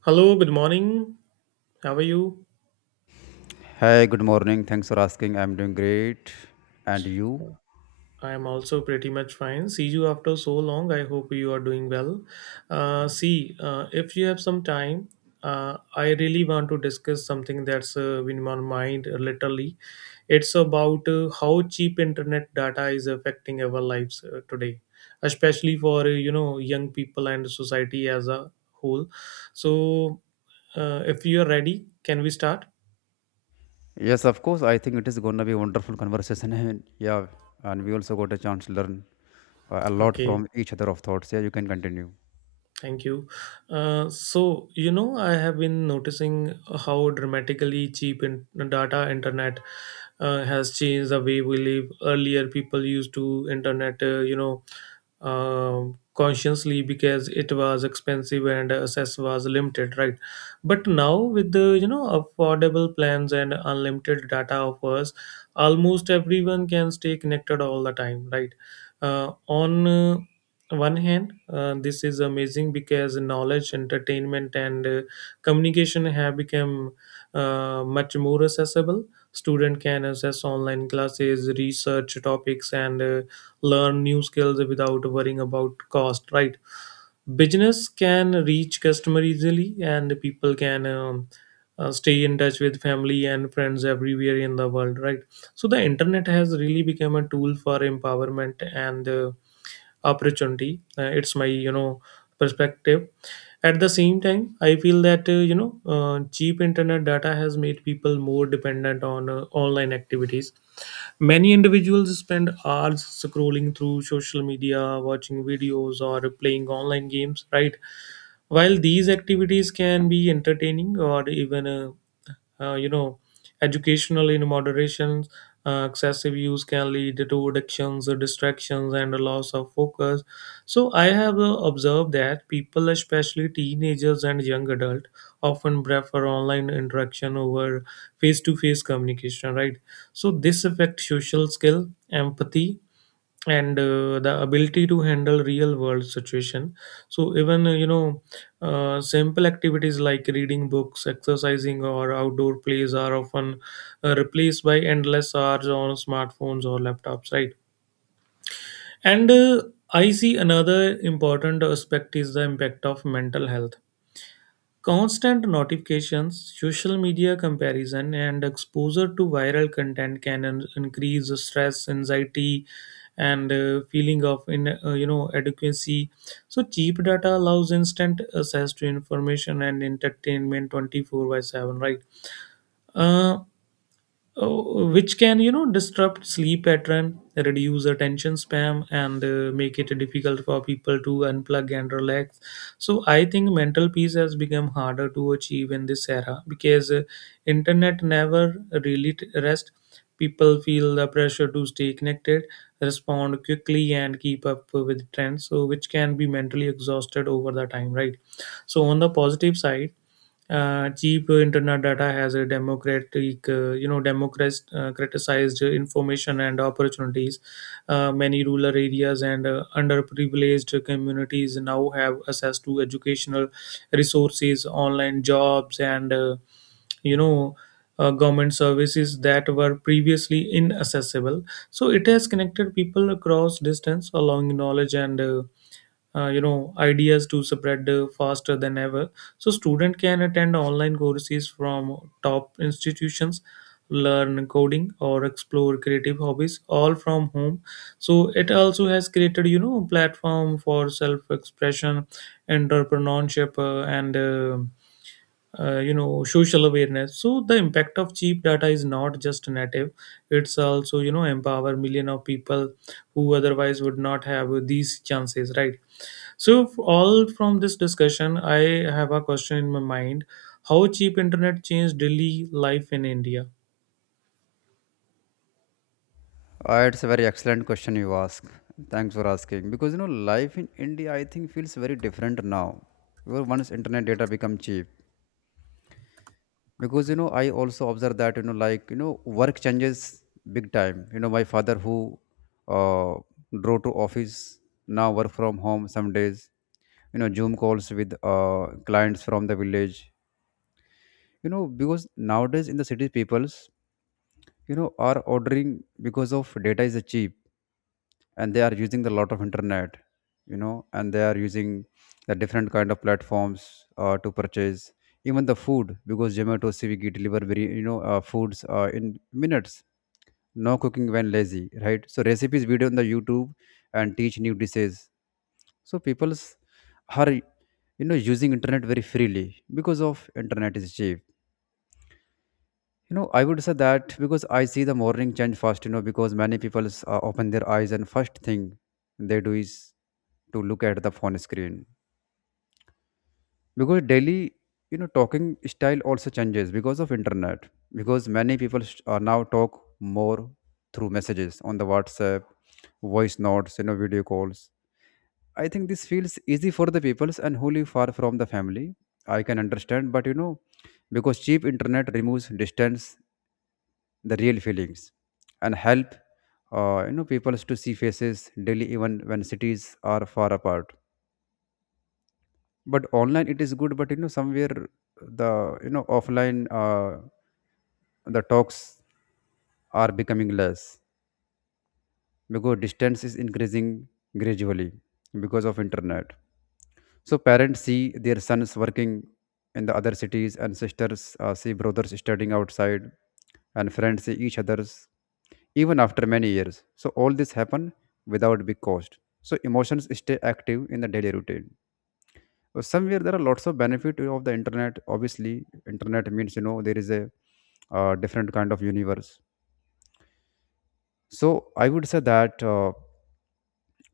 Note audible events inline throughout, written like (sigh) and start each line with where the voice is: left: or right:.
right: Hello, good morning. How are you?
left: Hi, good morning. Thanks for asking. I'm doing great. And you?
right: I am also pretty much fine. See you after so long. I hope you are doing well. See, if you have some time, I really want to discuss something that's been on my mind literally. It's about how cheap internet data is affecting our lives today, especially for young people and society as a whole. So, if you are ready, can we start?
left: Yes, of course. I think it is going to be a wonderful conversation. (laughs) And yeah, and we also got a chance to learn a lot
right: Okay.
left: from each other of thoughts. Yeah, you can continue.
right: Thank you. I have been noticing how dramatically cheap in data internet has changed the way we live. Earlier, people used to internet, consciously because it was expensive and access was limited, right? But now, with the affordable plans and unlimited data offers, almost everyone can stay connected all the time, right? On one hand, this is amazing because knowledge, entertainment, and communication have become much more accessible. Student can access online classes, research topics, and learn new skills without worrying about cost, right? Business can reach customer easily, and people can stay in touch with family and friends everywhere in the world, right? So the internet has really become a tool for empowerment and opportunity. It's my perspective. At the same time, I feel that cheap internet data has made people more dependent on online activities. Many individuals spend hours scrolling through social media, watching videos, or playing online games, right, while these activities can be entertaining or even uh, you know educational in moderation, excessive use can lead to addictions, distractions, and a loss of focus. So I have observed that people, especially teenagers and young adult, often prefer online interaction over face to face communication, right? So this affects social skill, empathy, and the ability to handle real world situation. So even simple activities like reading books, exercising, or outdoor plays are often replaced by endless hours on smartphones or laptops, right? And I see another important aspect is the impact of mental health. Constant notifications, social media comparison, and exposure to viral content can increase stress, anxiety, and feeling of in adequacy. So cheap data allows instant access to information and entertainment twenty four by seven. Right. Uh, uh, which can disrupt sleep pattern, reduce attention span, and make it difficult for people to unplug and relax. So I think mental peace has become harder to achieve in this era because internet never really rest. People feel the pressure to stay connected, respond quickly, and keep up with trends, so which can be mentally exhausted over the time, right? So on the positive side, cheap internet data has a democratic, you know, democratized, criticized information and opportunities. Many rural areas and underprivileged communities now have access to educational resources, online jobs, and you know. Government services that were previously inaccessible. So it has connected people across distance, allowing knowledge and ideas to spread faster than ever. So student can attend online courses from top institutions, learn coding, or explore creative hobbies all from home. So it also has created platform for self expression, entrepreneurship, and social awareness. So the impact of cheap data is not just native. It's also empower million of people who otherwise would not have these chances, right? So, all from this discussion, I have a question in my mind. How cheap internet changed daily life in India?
left: It's a very excellent question you ask. Thanks for asking. Because life in India, I think feels very different now. Where once internet data become cheap, because I also observe that like work changes big time. My father who uh drove to office now work from home some days. Zoom calls with clients from the village because nowadays in the city peoples are ordering because of data is cheap, and they are using the lot of internet, and they are using the different kind of platforms to purchase even the food because Zomato Swiggy deliver very foods in minutes. No cooking when lazy, right? So recipes video on the YouTube and teach new dishes. So people's are using internet very freely because of internet is cheap. I would say that because I see the morning change fast, because many people open their eyes and first thing they do is to look at the phone screen. Because daily, talking style also changes because of internet. Because many people now talk more through messages on the WhatsApp, voice notes, video calls. I think this feels easy for the peoples and who live far from the family. I can understand, but because cheap internet removes distance, the real feelings and help people to see faces daily even when cities are far apart. But online it is good, but somewhere the offline the talks are becoming less because distance is increasing gradually because of internet. So parents see their sons working in the other cities, and sisters see brothers studying outside, and friends see each others, even after many years. So all this happen without big cost. So emotions stay active in the daily routine. Somewhere there are lots of benefit of the internet. Obviously, internet means there is a different kind of universe. So I would say that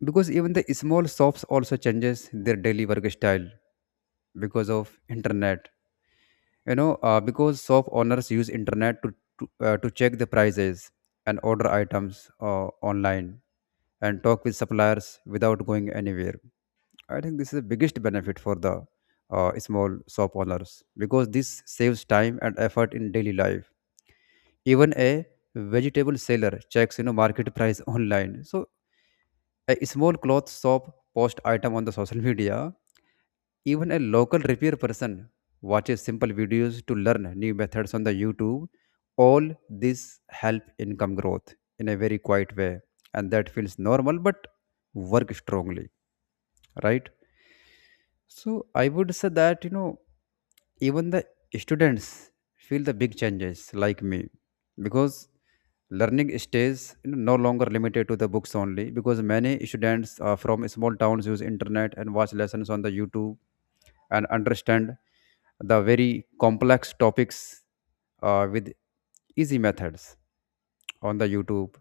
left: because even the small shops also changes their daily work style because of internet. Because shop owners use internet to check the prices and order items online and talk with suppliers without going anywhere. I think this is the biggest benefit for the small shop owners because this saves time and effort in daily life. Even a vegetable seller checks market price (laughs) online. So a small cloth shop post item on the social media. Even a local repair person watches simple videos to learn new methods on the YouTube. All this help income growth in a very quiet way, and that feels normal but work strongly, right? So I would say that even the students feel the big changes like me because learning stays no longer limited to the books only because many students from small towns use internet and watch lessons on the YouTube and understand the very complex topics with easy methods on the YouTube.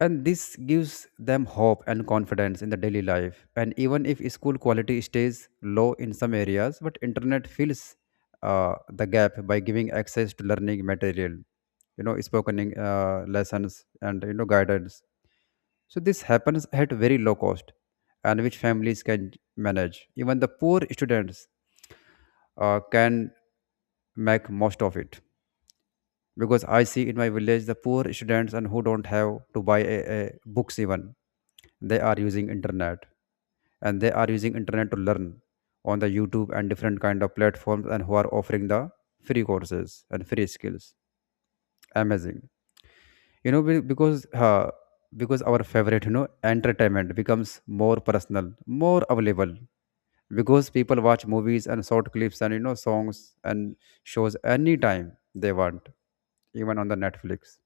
left: And this gives them hope and confidence in the daily life, and even if school quality stays low in some areas, but internet fills the gap by giving access to learning material, spoken lessons and guidance. So this happens at very low cost, and which families can manage. Even the poor students can make most of it because I see in my village the poor students and who don't have to buy a books even, they are using internet, and they are using internet to learn on the YouTube and different kind of platforms and who are offering the free courses and free skills. Amazing. You know, be- because uh, because our favorite entertainment becomes more personal, more available because people watch movies and short clips and songs and shows anytime they want, even on the Netflix.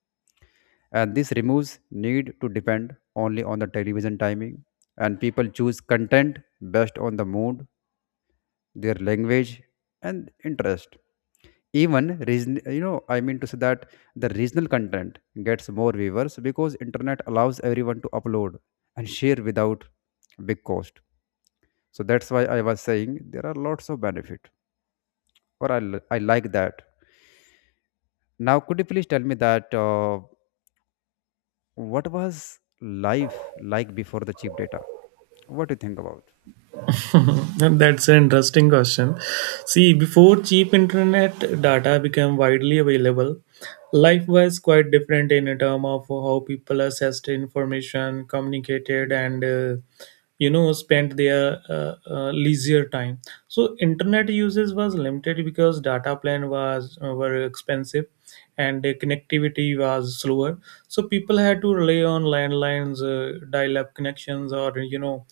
left: And this removes need to depend only on the television timing, and people choose content based on the mood, their language, and interest. Even reason, I mean to say that, the regional content gets more viewers because internet allows everyone to upload and share without big cost. So that's why I was saying there are lots of benefit. Or I like that. Now could you please tell me that, what was life like before the cheap data? What do you think about?
right: (laughs) That's an interesting question. See, before cheap internet data became widely available, life was quite different in a term of how people accessed information, communicated, and spent their leisure time. So, internet uses was limited because data plan was were expensive, and the connectivity was slower. So people had to rely on landlines, dial-up connections, or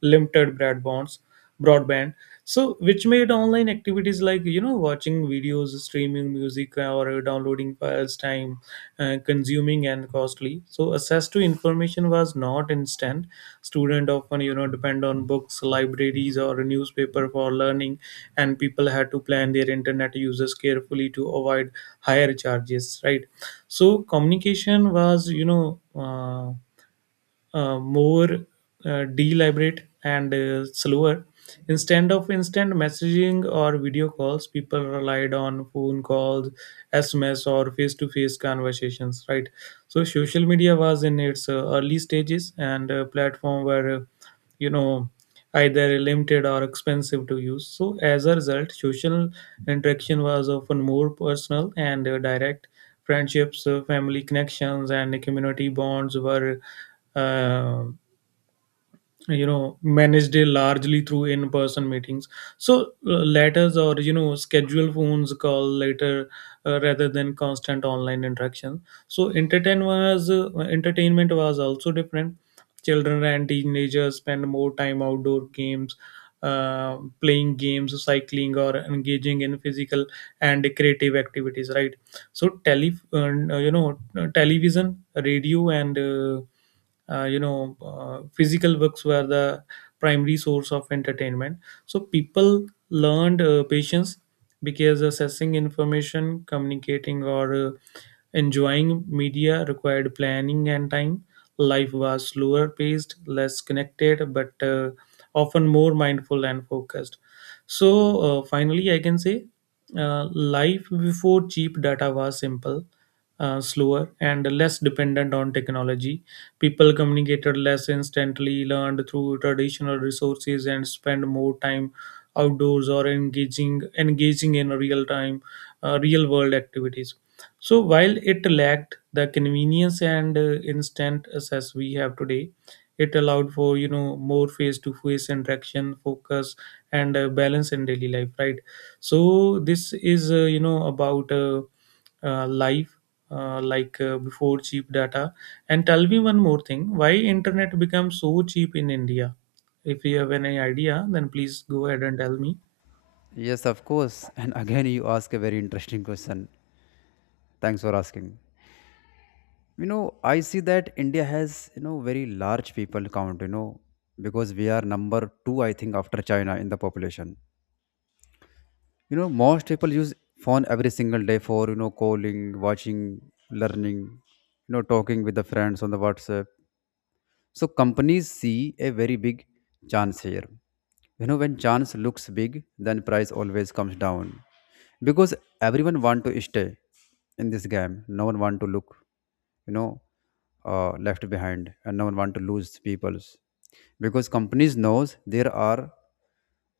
right: limited broadband. So which made online activities like watching videos, streaming music, or downloading files time consuming and costly, so access to information was not instant. Student often depend on books, libraries, or a newspaper for learning, and people had to plan their internet uses carefully to avoid higher charges, right? So communication was more deliberate and slower. Instead of instant messaging or video calls, people relied on phone calls, SMS, or face to face conversations, right? So, social media was in its early stages, and platform were, you know, either limited or expensive to use. So, as a result, social interaction was often more personal and direct. Friendships, family connections, and community bonds were uh, managed it largely through in-person meetings. So letters or schedule phones call later, rather than constant online interaction. So entertainment was also different. Children and teenagers spend more time outdoor games, playing games, cycling, or engaging in physical and creative activities, right? So television, radio, and physical books were the primary source of entertainment. So people learned patience because assessing information, communicating, or enjoying media required planning and time. Life was slower paced, less connected, but often more mindful and focused. So finally I can say, life before cheap data was simple, slower, and less dependent on technology. People communicated less instantly, learned through traditional resources, and spent more time outdoors or engaging in real world activities. So while it lacked the convenience and instant access we have today, it allowed for more face to face interaction, focus, and balance in daily life. Right. So this is about life like before cheap data, and tell me one more thing, why internet becomes so cheap in India? If you have any idea, then please go ahead and tell me.
left: Yes, of course. (laughs) And again, you ask a very interesting question. Thanks for asking. I see that India has, very large people count, because we are number two, I think, after China in the population. Most people use phone every single day for, calling, watching, learning, talking with the friends on the WhatsApp. So companies see a very big chance here. When chance looks big, then price always comes down because everyone want to stay in this game. No one want to look, you know, left behind, and no one want to lose people's because companies knows there are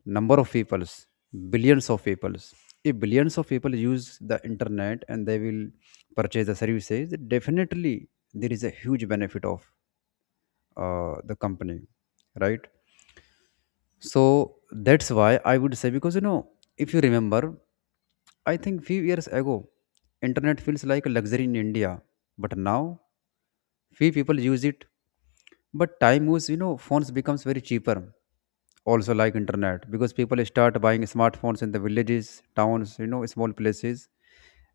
left: number of peoples, billions of peoples. If billions of people use the internet and they will purchase the services, definitely there is a huge benefit of the company, right? So that's why I would say because if you remember, I think few years ago, internet feels like a luxury in India, but now few people use it. But time moves, phones becomes very cheaper. Also like internet because people start buying smartphones in the villages, towns, small places,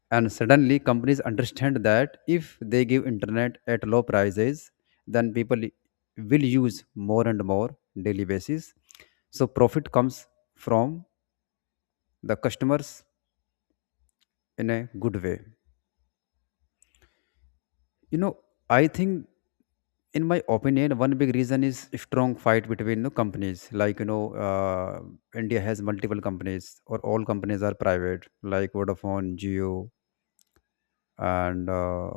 left: and suddenly companies (laughs) understand that if they give internet at low prices, then people will use more and more daily basis. So profit comes from the customers in a good way. you know I think in my opinion one big reason is strong fight between the companies, like India has multiple companies or all companies are private like Vodafone Geo and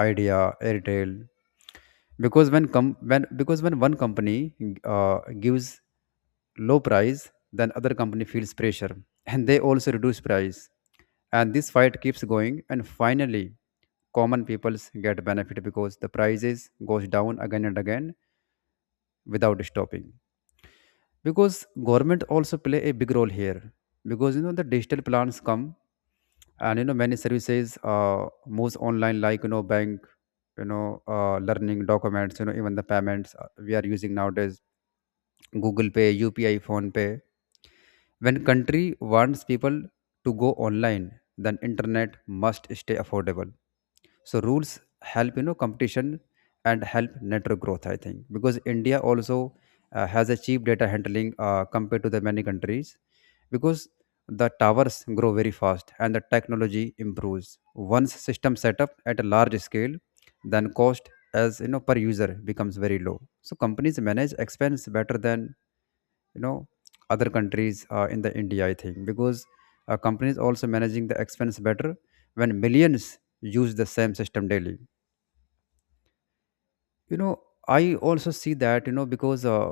left: Idea Airtel. Because when one company gives low price, then other company feels pressure (laughs) and they also reduce price. And this fight keeps going, and finally common peoples get benefit because the prices goes down again and again without stopping. Because government also play a big role here because the digital plans come, and many services moves online, like bank, learning documents, even the payments we are using nowadays Google Pay, UPI, Phone Pay. When country wants people to go online, then internet must stay affordable. So rules help competition and help network growth. I think because India also has a cheap data handling compared to the many countries because the towers grow very fast and the technology improves. Once system set up at a large scale, then cost, as per user, becomes very low. So companies manage expense better than you know other countries in the India. I think because companies also managing the expense better when millions use the same system daily you know I also see that because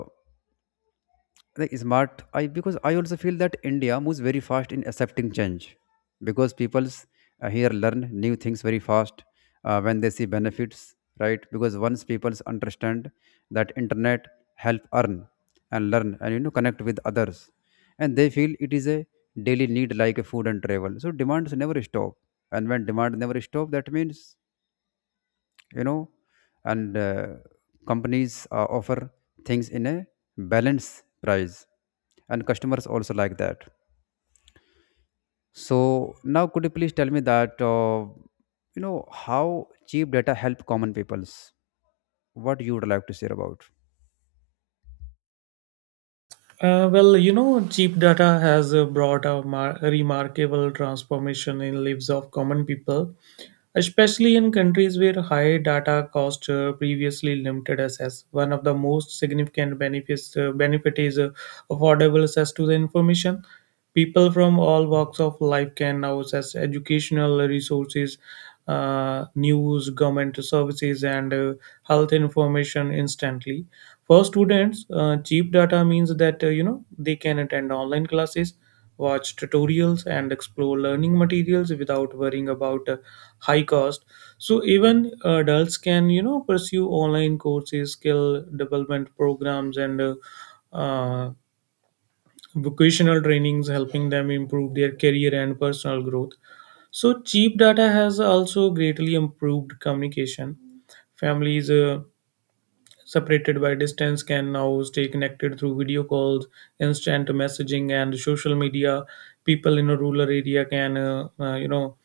left: like smart, I also feel that India moves very fast in accepting change because peoples here learn new things very fast when they see benefits, right? Because once peoples understand that internet help earn and learn and connect with others, and they feel it is a daily need like a food and travel, so demands never stop. And when demand never stop, that means, you know and companies offer things in a balanced price, and customers also like that. So now could you please tell me that, how cheap data help common peoples, what you would like to share about?
right: Well, you know, cheap data has brought a remarkable transformation in lives of common people, especially in countries where high data costs previously limited access. One of the most significant benefit is affordable access to the information. People from all walks of life can now access educational resources, news, government services, and health information instantly. For students, cheap data means that they can attend online classes, watch tutorials, and explore learning materials without worrying about high cost. So even adults can pursue online courses, skill development programs, and uh, vocational trainings, helping them improve their career and personal growth. So cheap data has also greatly improved communication. Families separated by distance can now stay connected through video calls, instant messaging, and social media. People in a rural area can, uh, uh, you know,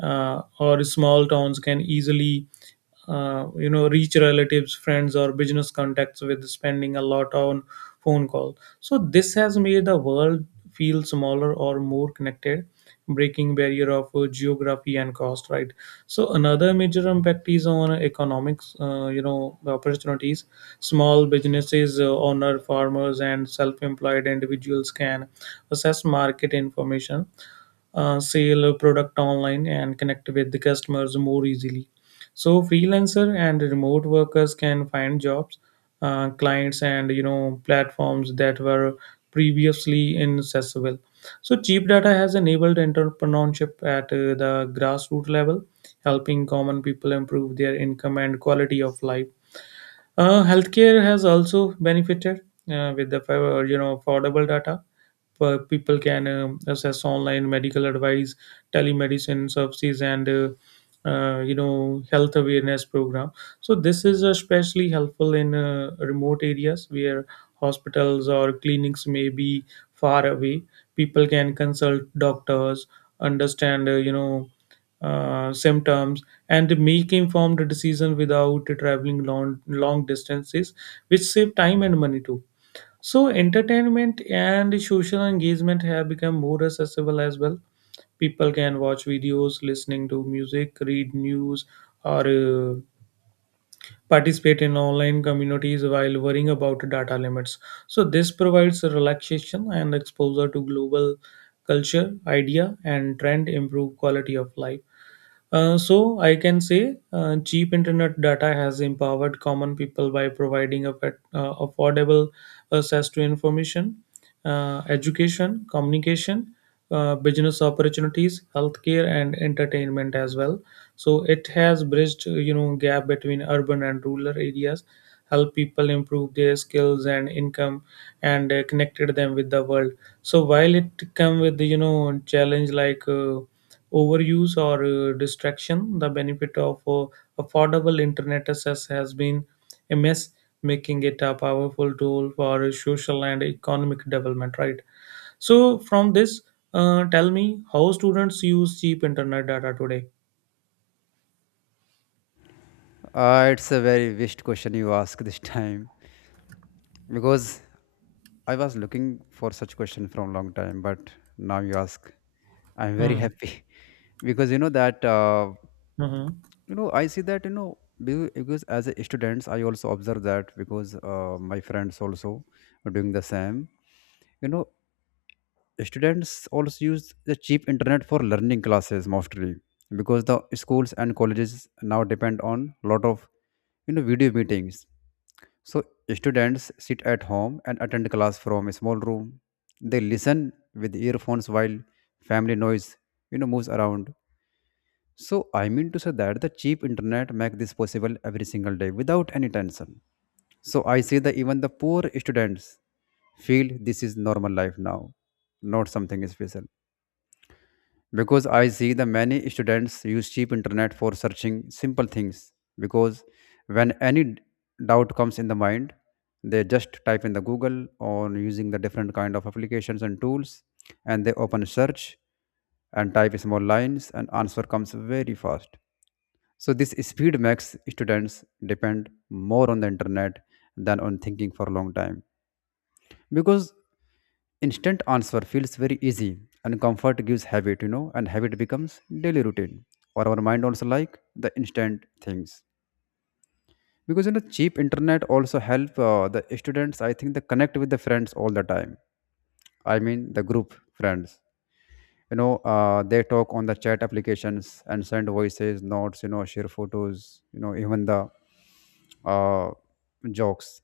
right: uh, or small towns can easily, reach relatives, friends, or business contacts with spending a lot on phone call. So this has made the world feel smaller or more connected, breaking barrier of geography and cost, right? So another major impact is on economics, the opportunities. Small businesses, owner farmers, and self-employed individuals can assess market information, sell a product online, and connect with the customers more easily. So freelancer and remote workers can find jobs, clients, and platforms that were previously inaccessible. So cheap data has enabled entrepreneurship at the grassroots level, helping common people improve their income and quality of life. Healthcare has also benefited with the affordable data. People can access online medical advice, telemedicine services, and health awareness program. So this is especially helpful in remote areas where hospitals or clinics may be far away. People can consult doctors, understand symptoms, and make informed decision without traveling long distances, which save time and money too. So entertainment and social engagement have become more accessible as well. People can watch videos, listening to music, read news, or participate in online communities while worrying about data limits. So this provides relaxation and exposure to global culture, idea, and trend, improve quality of life. So I can say, cheap internet data has empowered common people by providing affordable access to information, education, communication, business opportunities, healthcare, and entertainment as well. So it has bridged gap between urban and rural areas, helped people improve their skills and income, and connected them with the world. So while it come with challenge like overuse or distraction. The benefit of affordable internet access has been immense, making it a powerful tool for social and economic development. Right. So, from this, tell me how students use cheap internet data today.
left: It's a very wished question you ask this time because I was looking for such question from long time, but now you ask, I'm very
right: Mm.
left: happy (laughs) because that
right: Mhm.
left: I see that, because as a students I also observe that because my friends also are doing the same you know Students also use the cheap internet for learning classes mostly because the schools and colleges now depend on lot of video meetings. So students sit at home and attend class from a small room. They listen with earphones while family noise Moves around. So I mean to say that the cheap internet make this possible every single day without any tension. So I say that even the poor students feel this is normal life now, not something special. Because I see the many students use cheap internet for searching simple things. Because when doubt comes in the mind, they just type in the Google or using the different kind of applications and tools, and they open search and type small lines, and answer comes very fast. So this speed makes students depend more on the internet than on thinking for a long time, because instant answer feels very easy and comfort gives habit, and habit becomes daily routine. Or our mind also like the instant things, because you know cheap internet also help the students. I think they connect with the friends all the time. I mean the group friends, you know, they talk on the chat applications and send voices notes, you know, share photos, you know, even the uh, jokes,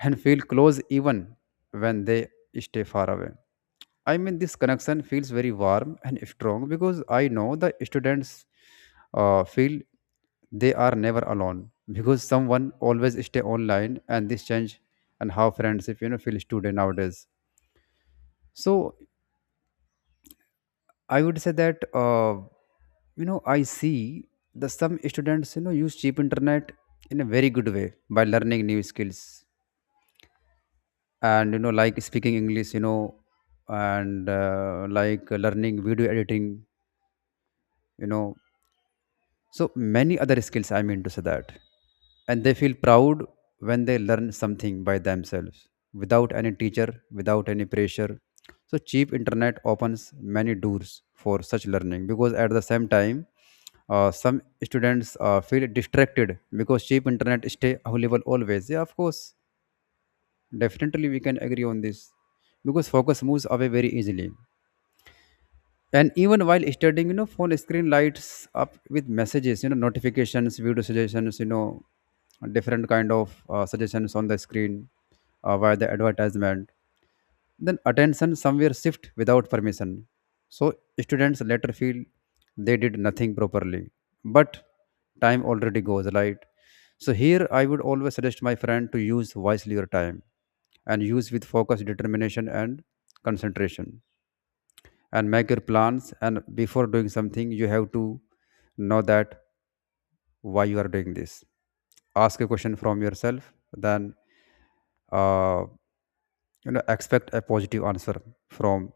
left: and feel close even when they stay far away. I mean this connection feels very warm and strong, because I know the students feel they are never alone, because someone always stay online, and this change and how friendship, you know, feel today nowadays. So I would say that, you know, I see the some students, you know, use cheap internet in a very good way by learning new skills, and you know, like speaking English, you know, and like learning video editing, you know. So many other skills, I mean to say that. And they feel proud when they learn something by themselves, without any teacher, without any pressure. So cheap internet opens many doors for such learning, because at the same time, some students feel distracted because cheap internet stay available always. Yeah, of course, definitely we can agree on this, because focus moves away very easily, and even while studying, you know, phone screen lights up with messages, you know, notifications, video suggestions, you know, different kind of suggestions on the screen, via the advertisement, then attention somewhere shift without permission. So students later feel they did nothing properly, but time already goes, right? So here I would always suggest my friend to use wisely your time, and use with focus, determination and concentration, and make your plans, and before doing something you have to know that why you are doing this. Ask a question from yourself, then uh, you know, expect a positive answer from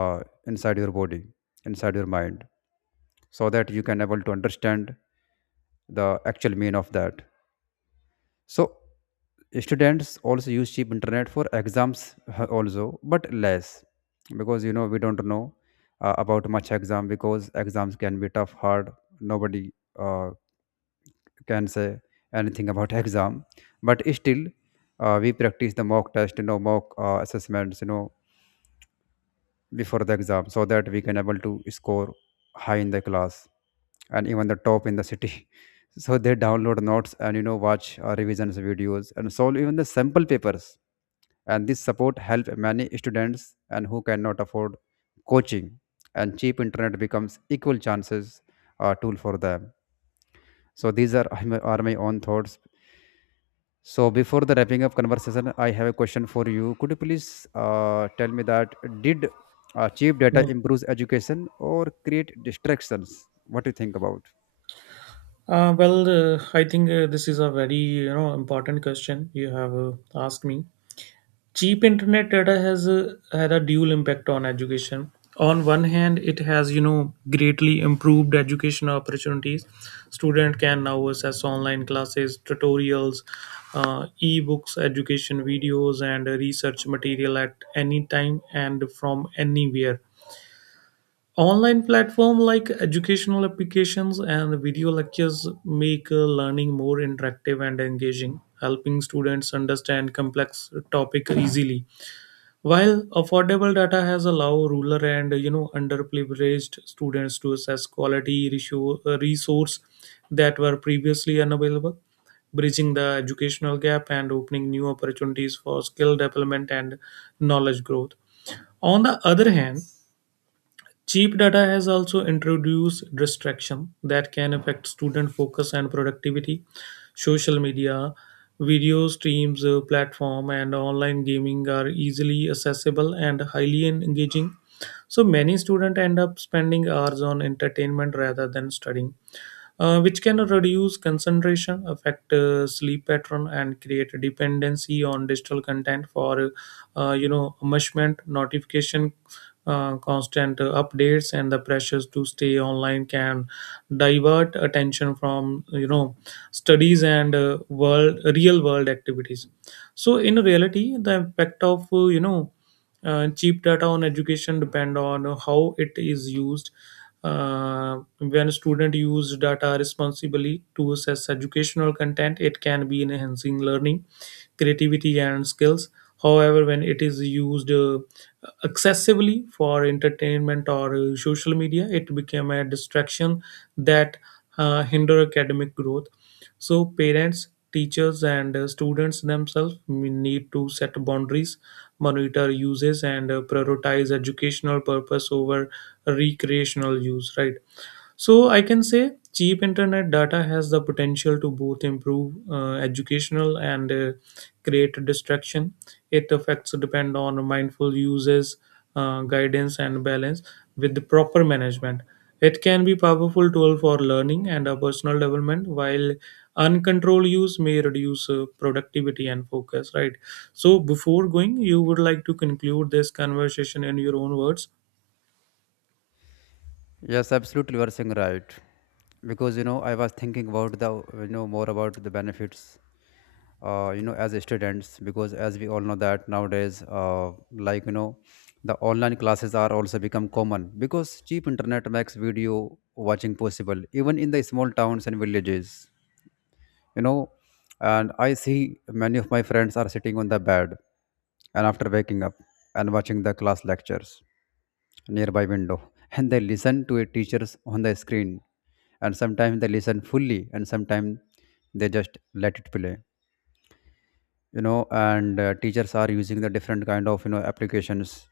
left: uh, inside your body, inside your mind, so that you can able to understand the actual mean of that. So students also use cheap internet for also, but less, because you know we don't know about much exam, because exams can be tough, hard. Nobody uh, can say anything about (laughs) exam. But still, we practice the mock test, you know, mock assessments, you know, before the exam, so that we can able to score high in the class, and even the top in the city. (laughs) So they download notes, and you know, watch revisions videos and solve even the sample papers, and this support help many students and who cannot afford coaching, and cheap internet becomes equal chances tool for them. So these are my are my own thoughts. So before the wrapping up conversation I have a question for you. Could you please tell me that did cheap data
right: Mm.
left: improves education or create distractions, what do you think about?
right: Well, I think this is a very important question you have asked me. Cheap internet data has had a dual impact on education. On one hand, it has greatly improved education opportunities. Student can now access online classes, tutorials, e-books, education videos, and research material at any time and from anywhere. Online platform like educational applications and video lectures make learning more interactive and engaging, helping students understand complex topic easily, while affordable data has allow rural and underprivileged students to access quality resource that were previously unavailable, bridging the educational gap and opening new opportunities for skill development and knowledge growth. On the other hand, cheap data has also introduced distraction that can affect student focus and productivity. Social media, video streams, platform, and online gaming are easily accessible and highly engaging. So many students end up spending hours on entertainment rather than studying, which can reduce concentration, affect sleep pattern, and create a dependency on digital content for amusement, notification, constant updates, and the pressures to stay online can divert attention from studies and world real world activities. So in reality, the impact of cheap data on education depend on how it is used. When student use data responsibly to assess educational content, it can be enhancing learning, creativity, and skills. However, when it is used excessively for entertainment or social media, it became a distraction that hinder academic growth. So parents, teachers, and students themselves need to set boundaries, monitor uses, and prioritize educational purpose over recreational use, right? So I can say cheap internet data has the potential to both improve educational and create distraction. It affects depend on mindful uses, guidance, and balance with the proper management. It can be powerful tool for learning and personal development, while uncontrolled use may reduce productivity and focus, right? So before going, you would like to conclude this conversation in your own words.
left: Yes, absolutely, you are saying right. Because you know I was thinking about the, you know, more about the benefits, you know, as students, because as we all know that nowadays, like you know, the online classes are also become common, because cheap internet makes video watching possible even in the small towns and villages, you know. And I see many of my friends are sitting on the bed and after waking up and watching the class lectures nearby window. (laughs) And they listen to a teachers on the screen, and sometimes they listen fully, and sometimes they just let it play, you know. And teachers are using the different kind of, you know, applications,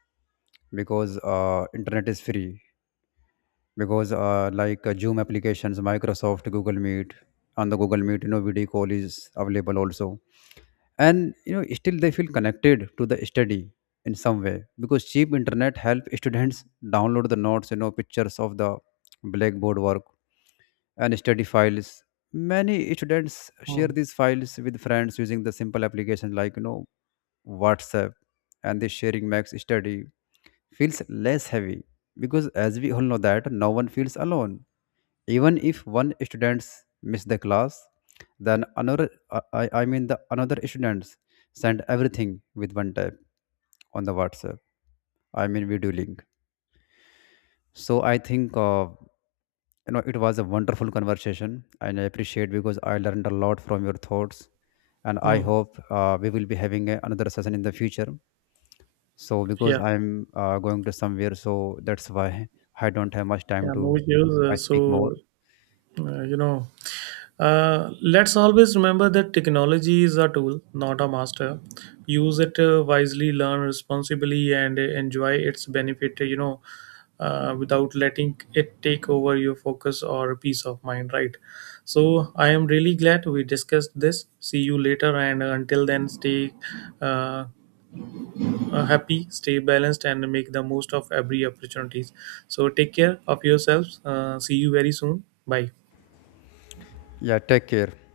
left: because internet is free, because like zoom applications, microsoft google meet. On the google meet, you know, video call is available also. And you know still they feel connected to the study in some way, because cheap internet help students download the notes, you know, pictures of the blackboard work and study files. Many students
right: Hmm.
left: share these files with friends using the simple application like, you know, WhatsApp, and the sharing makes study feels less heavy, because as we all know that no one feels alone. Even if one students miss the class, then another I mean the another students send everything with one tap on the WhatsApp. I mean video link. So I think, you know, it was a wonderful conversation, and I appreciate because I learned a lot from your thoughts. And I
right: Hmm.
left: hope we will be having another session in the future. So because
right: Yeah.
left: I'm going to somewhere, so that's why I don't have much time
right: Yeah, no
left: to
right: issues.
left: I speak more.
right: Uh, you know, let's always remember that technology is a tool, not a master. Use it wisely, learn responsibly, and enjoy its benefit, without letting it take over your focus or peace of mind, right? So, I am really glad we discussed this. See you later, and until then, stay uh, happy, stay balanced, and make the most of every opportunities. So take care of yourselves. See you very soon. Bye.
left: Yeah, take care.